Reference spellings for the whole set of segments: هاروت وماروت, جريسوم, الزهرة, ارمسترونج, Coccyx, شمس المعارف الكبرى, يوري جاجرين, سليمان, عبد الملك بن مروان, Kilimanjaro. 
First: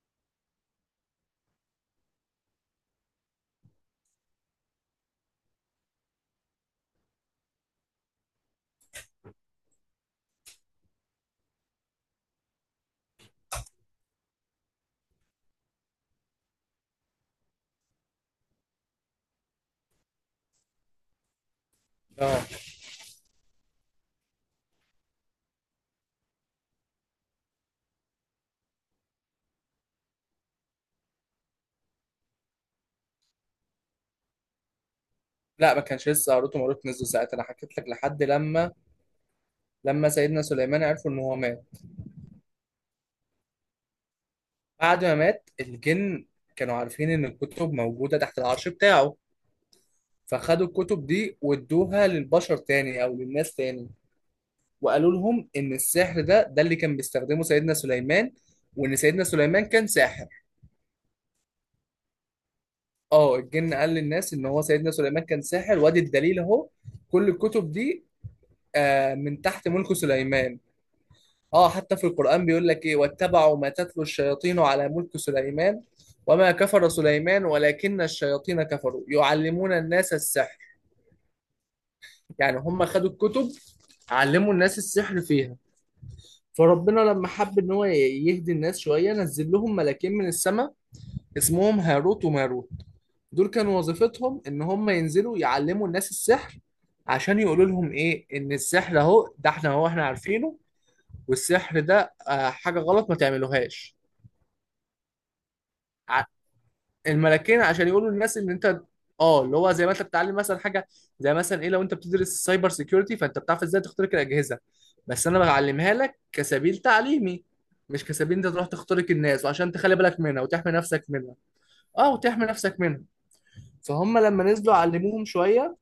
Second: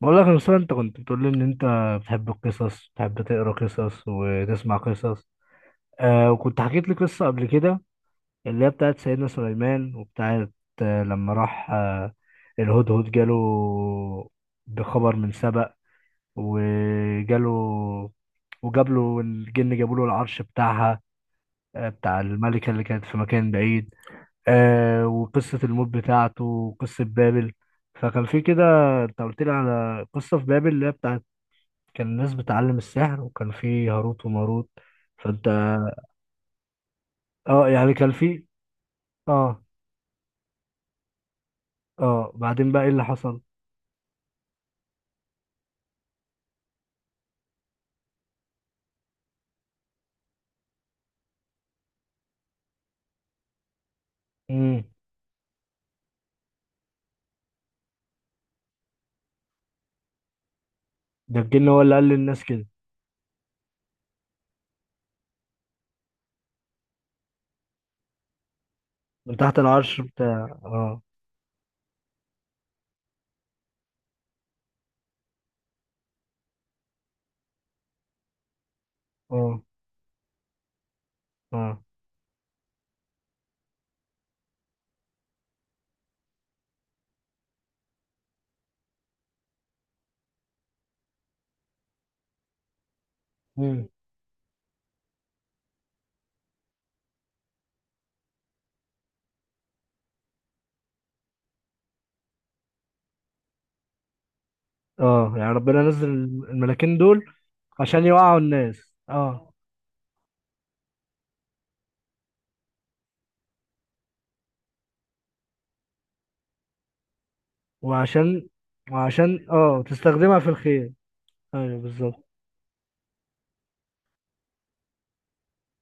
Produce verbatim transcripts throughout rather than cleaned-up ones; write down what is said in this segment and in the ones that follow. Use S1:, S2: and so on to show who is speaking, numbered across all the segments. S1: بقول لك يا أستاذ، انت كنت بتقول لي ان انت بتحب القصص، بتحب تقرا قصص وتسمع قصص. آه وكنت حكيت لي قصة قبل كده اللي هي بتاعت سيدنا سليمان وبتاعت آه لما راح آه الهدهد جاله بخبر من سبأ وجاله، وجاب له الجن، جابوا له العرش بتاعها، آه بتاع
S2: اه
S1: الملكة اللي كانت في مكان بعيد. آه وقصة الموت بتاعته وقصة بابل، فكان في كده. انت قلت لي على قصة في بابل اللي هي بتاعت كان الناس بتعلم السحر، وكان في هاروت وماروت. فانت
S2: لا، ما كانش لسه هاروت وماروت نزلوا ساعتها. انا
S1: اه
S2: حكيت لك
S1: يعني كان
S2: لحد
S1: في.
S2: لما
S1: اه.
S2: لما سيدنا سليمان عرفوا ان هو مات.
S1: اه بعدين بقى ايه اللي حصل؟
S2: بعد ما مات الجن كانوا عارفين ان الكتب موجوده تحت العرش بتاعه، فخدوا الكتب دي وادوها للبشر تاني او للناس تاني،
S1: امم.
S2: وقالوا لهم ان السحر ده ده اللي كان بيستخدمه سيدنا سليمان، وان سيدنا سليمان كان ساحر.
S1: ده الجن هو اللي قال للناس كده؟
S2: اه الجن قال للناس ان هو سيدنا سليمان كان ساحر، وادي الدليل اهو كل الكتب دي، آه،
S1: من
S2: من
S1: تحت
S2: تحت ملك
S1: العرش بتاع،
S2: سليمان.
S1: اه.
S2: اه حتى في القرآن بيقول لك ايه: واتبعوا ما تتلو الشياطين على ملك سليمان وما كفر سليمان ولكن الشياطين كفروا
S1: اه.
S2: يعلمون الناس السحر.
S1: اه.
S2: يعني هم خدوا الكتب، علموا الناس السحر فيها. فربنا لما حب ان هو ي- يهدي الناس شوية نزل لهم ملاكين من السماء اسمهم هاروت وماروت. دول كانوا
S1: امم.
S2: وظيفتهم ان هم ينزلوا يعلموا الناس السحر، عشان يقولوا لهم ايه، ان السحر اهو ده احنا، هو احنا عارفينه، والسحر ده آه، حاجة غلط ما تعملوهاش.
S1: اه، يعني ربنا نزل الملاكين دول
S2: الملكين عشان
S1: عشان
S2: يقولوا للناس
S1: يوعوا
S2: ان انت،
S1: الناس،
S2: اه
S1: اه.
S2: اللي هو زي ما انت بتتعلم مثلا حاجه، زي مثلا ايه، لو انت بتدرس سايبر سيكيورتي فانت بتعرف ازاي تخترق الاجهزه، بس انا بعلمها لك كسبيل تعليمي، مش كسبيل انت
S1: وعشان،
S2: تروح تخترق الناس،
S1: وعشان
S2: وعشان
S1: اه
S2: تخلي بالك
S1: تستخدمها
S2: منها
S1: في
S2: وتحمي
S1: الخير.
S2: نفسك منها.
S1: ايوه
S2: اه،
S1: بالظبط.
S2: وتحمي نفسك منها. فهم لما نزلوا علموهم شويه،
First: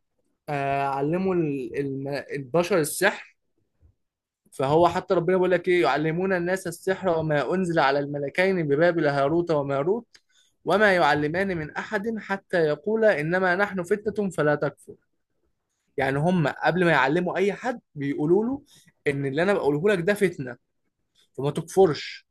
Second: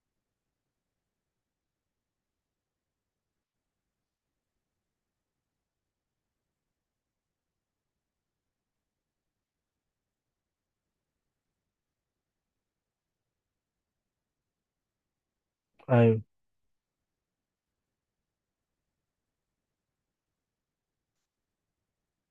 S2: آه علموا ال- الم- البشر السحر. فهو حتى ربنا بيقول لك ايه: يعلمون الناس السحر وما انزل على الملكين ببابل هاروت وماروت وما يعلمان من احد حتى يقولا انما نحن فتنة فلا تكفر. يعني
S1: ايوه.
S2: هم قبل ما يعلموا اي حد بيقولوا له ان اللي انا بقوله لك ده فتنة، فما تكفرش.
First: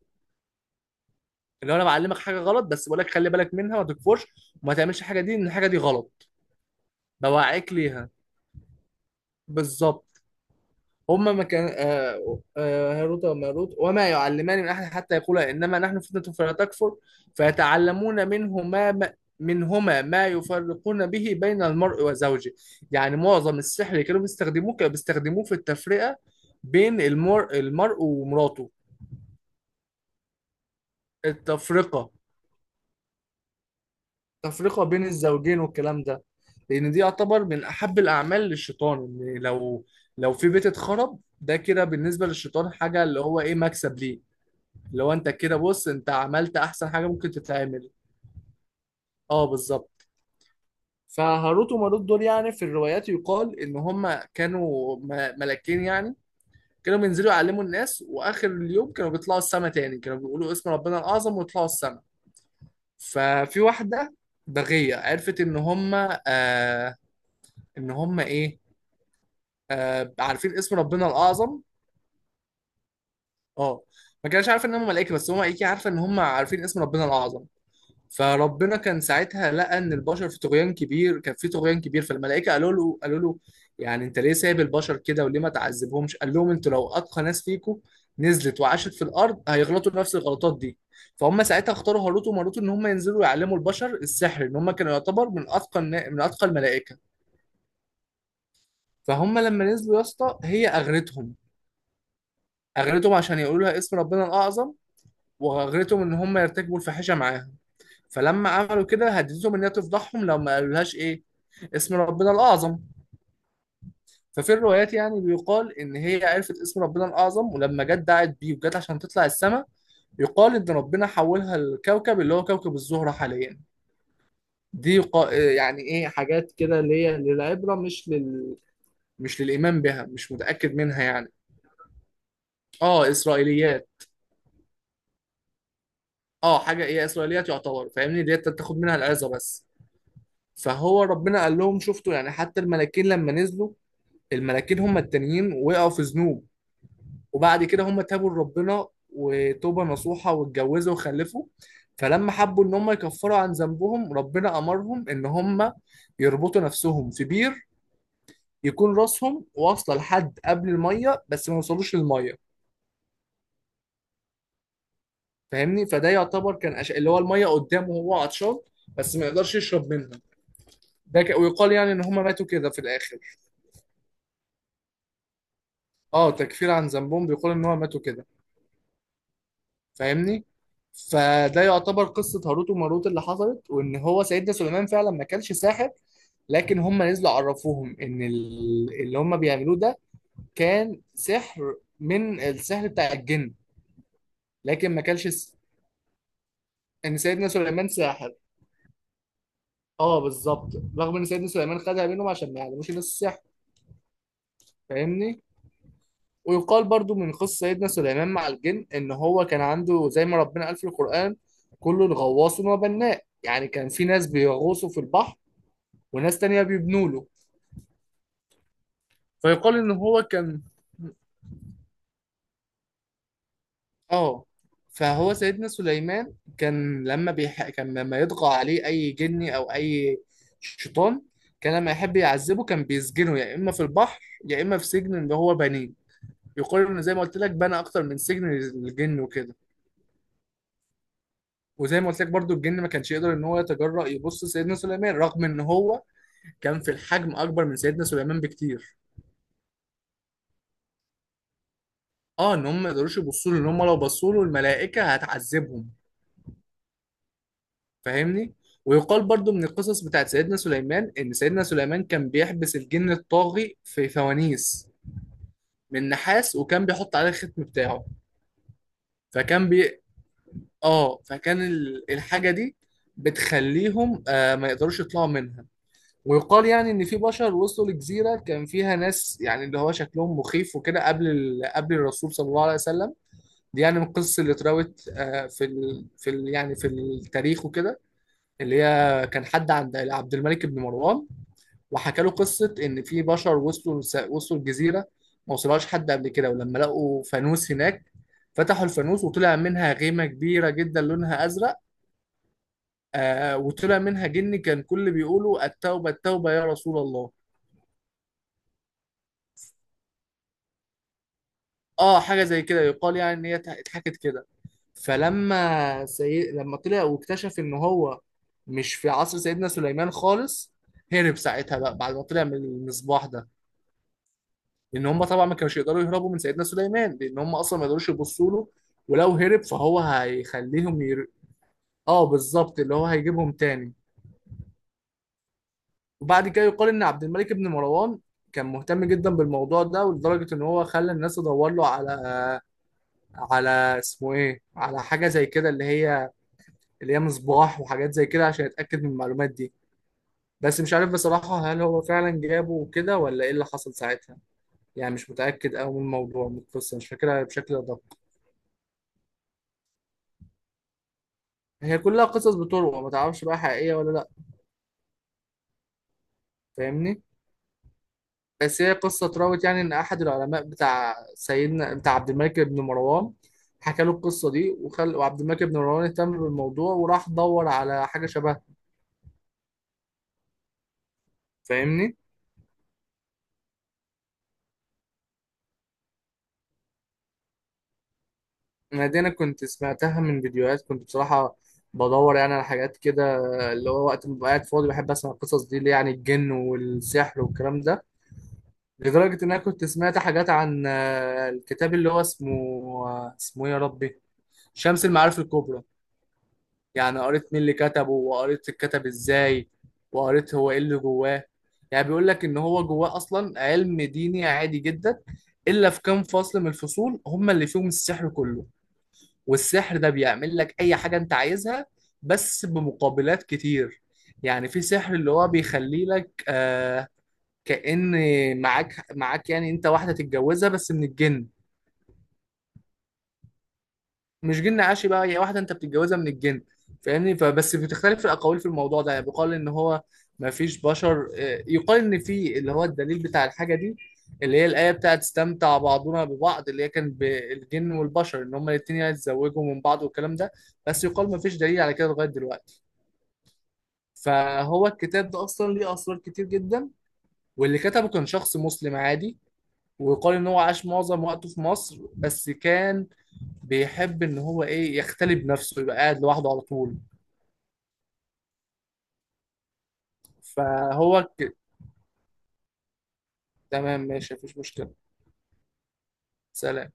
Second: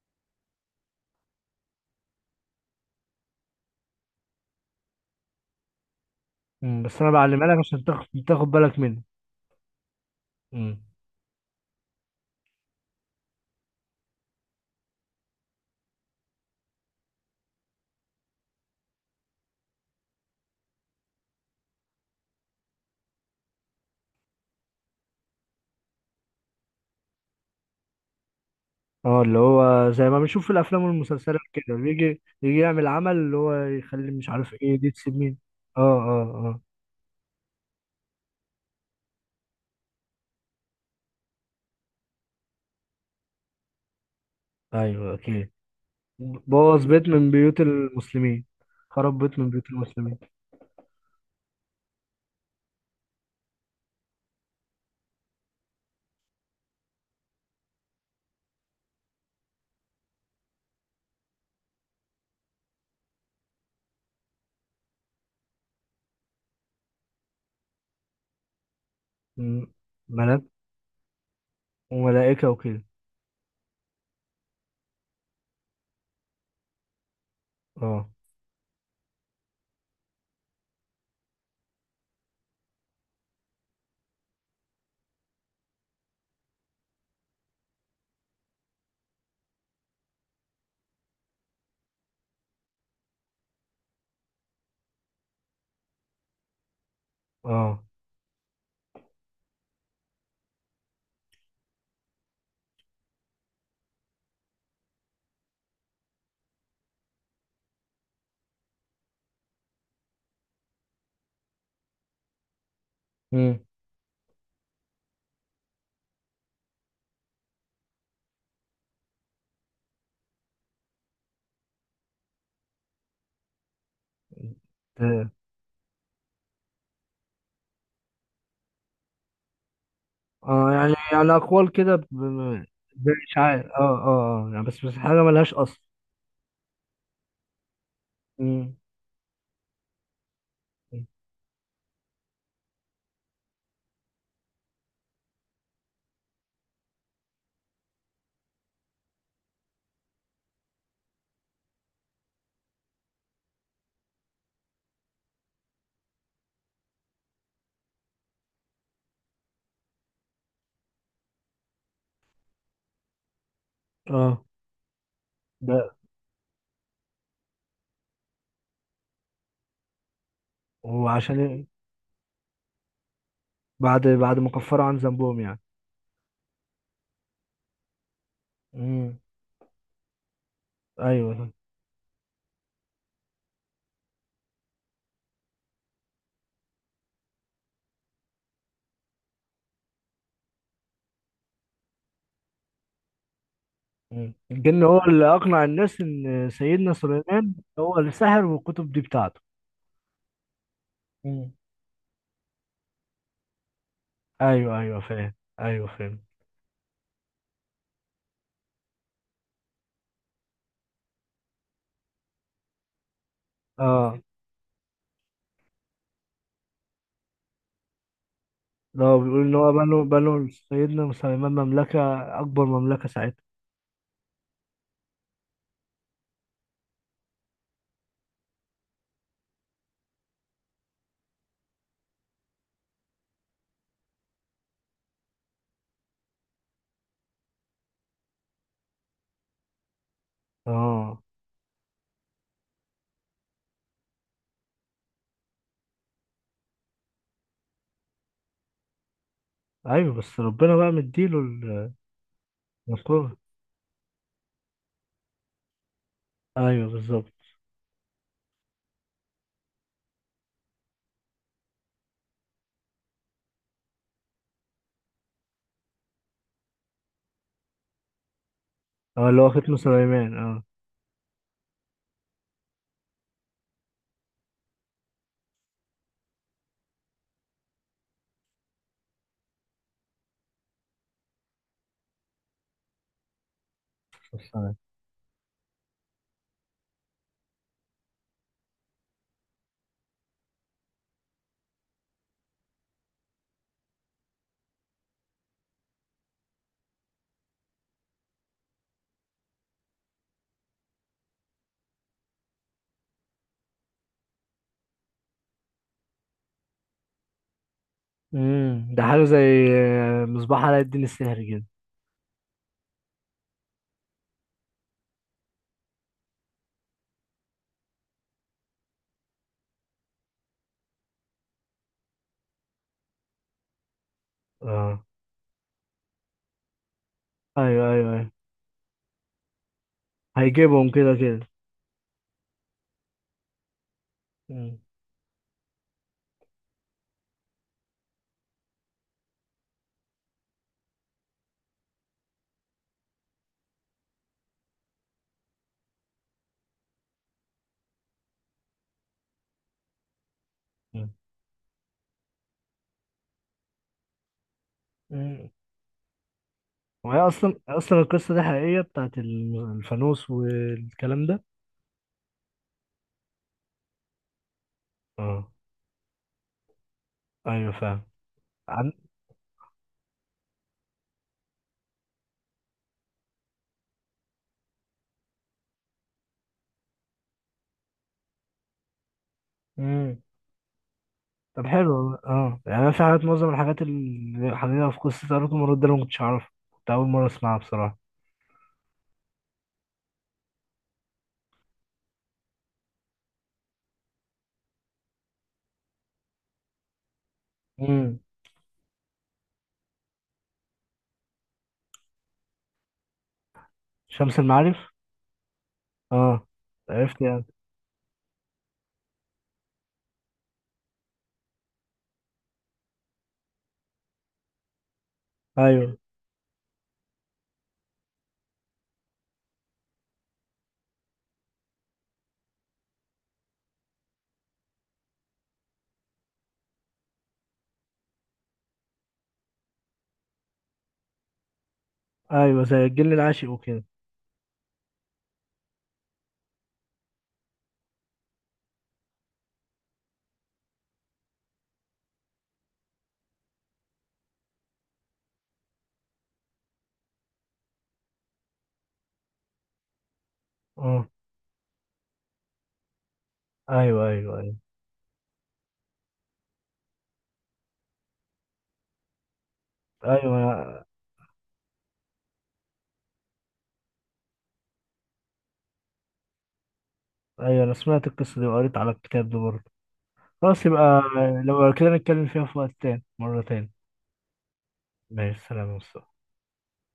S2: اللي هو انا بعلمك حاجة غلط بس بقول لك خلي بالك منها، ما تكفرش وما تعملش الحاجة دي، ان الحاجة دي غلط.
S1: مم. بس انا بعلمها لك
S2: بوعيك
S1: عشان
S2: ليها.
S1: تاخد تاخد بالك منها.
S2: بالظبط.
S1: مم.
S2: هما ما كان آه، آه، هاروت وماروت، وما يعلمان من أحد حتى يقولا إنما نحن فتنة فلا تكفر. فيتعلمون منهما ما منهما ما يفرقون به بين المرء وزوجه. يعني معظم السحر اللي كانوا بيستخدموه كانوا بيستخدموه في التفرقة بين المر... المرء ومراته.
S1: اه اللي هو زي ما بنشوف في الافلام والمسلسلات كده،
S2: التفرقة
S1: بيجي يجي يعمل عمل اللي هو يخلي، مش عارف ايه،
S2: التفرقة
S1: دي
S2: بين
S1: تسيب مين.
S2: الزوجين
S1: اه
S2: والكلام ده.
S1: اه
S2: لأن دي يعتبر من أحب الأعمال للشيطان، إن لو لو في بيت اتخرب، ده كده بالنسبة للشيطان حاجة اللي هو إيه، مكسب ليه.
S1: اه.
S2: لو
S1: ايوه
S2: انت
S1: اكيد.
S2: كده، بص انت عملت
S1: بوظ
S2: احسن حاجه
S1: بيت
S2: ممكن
S1: من بيوت
S2: تتعمل.
S1: المسلمين، خرب بيت
S2: اه،
S1: من بيوت
S2: بالظبط.
S1: المسلمين.
S2: فهاروت وماروت دول، يعني في الروايات يقال ان هم كانوا م- ملاكين، يعني كانوا بينزلوا يعلموا الناس واخر اليوم كانوا بيطلعوا السما تاني، كانوا بيقولوا اسم ربنا الاعظم ويطلعوا السما. ففي واحده بغيه عرفت ان هم، آه ان هم ايه
S1: مم.
S2: آه
S1: ملاك،
S2: عارفين اسم ربنا الاعظم.
S1: وملائكة وكده.
S2: اه، ما كانش عارف ان هم ملائكه، بس هم ايه، عارفه ان هم عارفين اسم ربنا الاعظم.
S1: اه.
S2: فربنا كان ساعتها لقى ان البشر في طغيان كبير، كان في طغيان كبير، فالملائكه قالوا له قالوا له يعني انت ليه سايب البشر كده وليه ما تعذبهمش. قال لهم انتوا لو اتقى ناس فيكم نزلت وعاشت في الارض هيغلطوا نفس الغلطات دي. فهم ساعتها اختاروا هاروت وماروت ان هم ينزلوا يعلموا البشر السحر، ان هم كانوا يعتبر من اتقى النا- من اتقى الملائكه.
S1: اه.
S2: فهم لما نزلوا يا اسطى هي اغرتهم، اغرتهم عشان يقولوا لها اسم ربنا الاعظم، واغرتهم ان هم يرتكبوا الفاحشه معاها. فلما عملوا كده هددتهم انها تفضحهم لو ما قالولهاش ايه، اسم ربنا الاعظم.
S1: مم.
S2: ففي الروايات يعني بيقال ان هي عرفت اسم ربنا الاعظم ولما جت دعت بيه وجت عشان تطلع السماء، يقال ان ربنا حولها لكوكب اللي هو كوكب الزهرة حاليا. دي
S1: اه.
S2: قا- يعني ايه، حاجات كده اللي هي للعبرة، مش لل مش للايمان بها، مش
S1: آه،
S2: متاكد
S1: يعني
S2: منها
S1: يعني
S2: يعني.
S1: اقوال كده، ب- ب-
S2: اه،
S1: زي اشاعات. اه
S2: اسرائيليات.
S1: اه اه يعني، بس بس حاجة ملهاش اصل.
S2: اه، حاجه ايه، اسرائيليات يعتبر، فاهمني، اللي هي
S1: مم.
S2: تاخد منها العظه بس. فهو ربنا قال لهم شفتوا يعني حتى الملاكين لما نزلوا، الملاكين هم التانيين وقعوا في ذنوب، وبعد كده هم تابوا لربنا وتوبة نصوحة واتجوزوا وخلفوا. فلما حبوا ان هم يكفروا عن ذنبهم ربنا امرهم ان هم يربطوا نفسهم في بير، يكون راسهم واصله لحد قبل الميه بس ما يوصلوش للميه.
S1: اه. ده.
S2: فاهمني، فده يعتبر كان أش... اللي هو الميه قدامه وهو عطشان بس ما يقدرش يشرب منها. ده ك...
S1: وعشان إيه؟
S2: ويقال يعني ان هم ماتوا كده في الاخر.
S1: بعد بعد ما كفروا عن ذنبهم يعني.
S2: اه، تكفير عن ذنبهم، بيقال ان هم ماتوا كده.
S1: مم.
S2: فاهمني.
S1: ايوه.
S2: فده يعتبر قصة هاروت وماروت اللي حصلت، وإن هو سيدنا سليمان فعلا ما كانش ساحر، لكن هم نزلوا عرفوهم إن ال- اللي هم بيعملوه ده كان سحر من السحر بتاع الجن،
S1: مم. الجن
S2: لكن
S1: هو
S2: ما كانش
S1: اللي
S2: س...
S1: اقنع الناس ان سيدنا
S2: إن سيدنا
S1: سليمان
S2: سليمان
S1: هو اللي
S2: ساحر.
S1: سحر، والكتب دي بتاعته.
S2: اه، بالظبط. رغم إن سيدنا
S1: مم.
S2: سليمان خدها منهم عشان ما يعلموش الناس السحر.
S1: ايوه ايوه، فاهم.
S2: فاهمني.
S1: ايوه فاهم.
S2: ويقال برضو من قصة سيدنا سليمان مع الجن إن هو كان عنده زي ما ربنا قال في القرآن: كل الغواص وما بناء، يعني كان في
S1: اه،
S2: ناس بيغوصوا في البحر وناس تانية بيبنوا له.
S1: لو بيقول ان هو
S2: فيقال ان
S1: بنوا
S2: هو
S1: بنوا
S2: كان،
S1: سيدنا سليمان مملكه، اكبر مملكه ساعتها.
S2: اه فهو سيدنا سليمان كان لما بيح... كان لما يطغى عليه اي جني او اي شيطان، كان لما يحب يعذبه كان بيسجنه يا اما في البحر يا اما في سجن اللي هو بنيه. يقال انه زي ما قلت لك بنى اكتر من سجن للجن وكده.
S1: اه
S2: وزي ما قلت لك برضو الجن ما كانش يقدر ان هو يتجرأ يبص سيدنا سليمان رغم ان هو كان في الحجم اكبر من سيدنا سليمان بكتير.
S1: ايوه، بس ربنا بقى مديله ال-،
S2: اه، ان هم ما يقدروش
S1: القوه.
S2: يبصوا له، ان هم لو بصوا له الملائكه هتعذبهم.
S1: ايوه بالظبط.
S2: فاهمني. ويقال برضو من القصص بتاعت سيدنا سليمان ان سيدنا سليمان كان بيحبس الجن الطاغي في فوانيس من نحاس وكان بيحط عليه الختم بتاعه.
S1: اه اللي هو
S2: فكان
S1: ختم
S2: بي
S1: سليمان، اه.
S2: اه فكان ال- الحاجة دي بتخليهم آه ما يقدروش يطلعوا منها. ويقال يعني ان في بشر وصلوا لجزيرة كان فيها ناس، يعني اللي هو شكلهم مخيف وكده، قبل ال... قبل الرسول صلى الله عليه وسلم. دي يعني من القصص اللي
S1: السلام.
S2: اتراوت آه في ال... في ال... يعني في التاريخ وكده، اللي هي كان حد عند عبد الملك بن مروان وحكى له قصه ان في بشر وصلوا، وصلوا الجزيره ما وصلهاش حد قبل كده، ولما لقوا فانوس هناك فتحوا الفانوس وطلع منها غيمه كبيره جدا لونها ازرق، آه وطلع منها جن كان كل بيقولوا التوبه التوبه يا رسول الله.
S1: امم ده حاجه زي، آه، مصباح علاء الدين السحري كده.
S2: اه، حاجه زي كده يقال يعني ان هي اتحكت كده. فلما سي... لما طلع واكتشف ان هو مش في عصر سيدنا سليمان خالص، هرب ساعتها بقى بعد ما طلع من المصباح ده،
S1: اه.
S2: لان هم طبعا ما كانوش يقدروا يهربوا من سيدنا سليمان لان هم اصلا
S1: ايوه
S2: ما
S1: ايوه
S2: يقدروش
S1: ايوه.
S2: يبصوا له، ولو هرب فهو
S1: هيجيبهم
S2: هيخليهم
S1: كده
S2: ير...
S1: كده.
S2: اه، بالظبط، اللي هو هيجيبهم تاني.
S1: مم.
S2: وبعد كده يقال ان عبد الملك بن مروان كان مهتم جدا بالموضوع ده، ولدرجه ان هو خلى الناس تدور له على على اسمه ايه، على حاجه زي كده، اللي هي اللي هي مصباح وحاجات زي كده عشان يتاكد من المعلومات دي. بس مش عارف بصراحه هل هو فعلا جابه وكده ولا ايه اللي حصل ساعتها. يعني مش
S1: مم.
S2: متاكد قوي من الموضوع، من القصه، مش
S1: وهي
S2: فاكرها
S1: اصلا
S2: بشكل
S1: اصلا
S2: دقيق.
S1: القصه دي حقيقيه، بتاعت الم- الفانوس والكلام ده؟
S2: هي كلها قصص بتروى ما تعرفش بقى حقيقية ولا لا.
S1: اه.
S2: فاهمني.
S1: ايوه فاهم.
S2: بس هي
S1: عن...
S2: قصة اتراوت يعني ان احد العلماء بتاع سيدنا، بتاع عبد الملك بن مروان، حكى له القصة دي، وخل... وعبد الملك بن مروان اهتم بالموضوع وراح دور على حاجة شبهها.
S1: امم. طب حلو
S2: فاهمني.
S1: والله. اه يعني انا في حاجات، معظم الحاجات اللي حقيقيه في قصه اروك المرود ده أنا ما كنتش اعرفها، كنت اول مره اسمعها بصراحه.
S2: انا دي انا كنت سمعتها من فيديوهات، كنت بصراحة بدور يعني على حاجات كده، اللي هو وقت ما ببقى قاعد فاضي بحب اسمع القصص دي اللي يعني الجن والسحر والكلام ده.
S1: امم.
S2: لدرجة ان انا كنت سمعت حاجات عن آه، الكتاب اللي هو اسمه، آه، اسمه ايه يا ربي،
S1: شمس المعارف.
S2: شمس المعارف الكبرى.
S1: اه.
S2: يعني
S1: عرفت يعني.
S2: قريت مين اللي كتبه، وقريت اتكتب ازاي، وقريت هو ايه اللي جواه. يعني بيقول لك ان هو جواه اصلا علم ديني عادي جدا، الا
S1: ايوه
S2: في كام فصل من الفصول هم اللي فيهم السحر كله. والسحر ده بيعمل لك اي حاجة انت عايزها بس بمقابلات كتير. يعني في سحر اللي هو بيخلي لك آه كأن معاك، معاك يعني انت واحدة تتجوزها بس من الجن.
S1: ايوه، زي الجن العاشق وكده.
S2: مش جن عاشي بقى، هي واحده انت بتتجوزها من الجن. فاهمني. فبس بتختلف الاقاويل في الموضوع ده، يعني بيقال ان هو ما فيش بشر، آه، يقال ان في اللي هو الدليل بتاع الحاجه دي، اللي هي الايه بتاعت استمتع بعضنا ببعض، اللي هي كان بالجن والبشر ان هما الاثنين يتزوجوا من بعض والكلام ده، بس
S1: اه
S2: يقال ما فيش دليل على كده لغايه دلوقتي.
S1: ايوه ايوه ايوه.
S2: فهو الكتاب ده اصلا ليه اسرار كتير جدا، واللي كتبه كان شخص مسلم عادي،
S1: ايوه
S2: ويقال ان هو
S1: انا.
S2: عاش معظم وقته في مصر، بس كان بيحب ان هو ايه يختلي بنفسه يبقى قاعد لوحده على طول.
S1: ايوه انا سمعت القصه دي وقريت على الكتاب ده برضه. خلاص يبقى،
S2: فهو ك...
S1: لو كده نتكلم فيها في وقت تاني، مره تاني.
S2: تمام ماشي، مفيش مشكلة.
S1: ماشي، سلام يا مصطفى.
S2: سلام.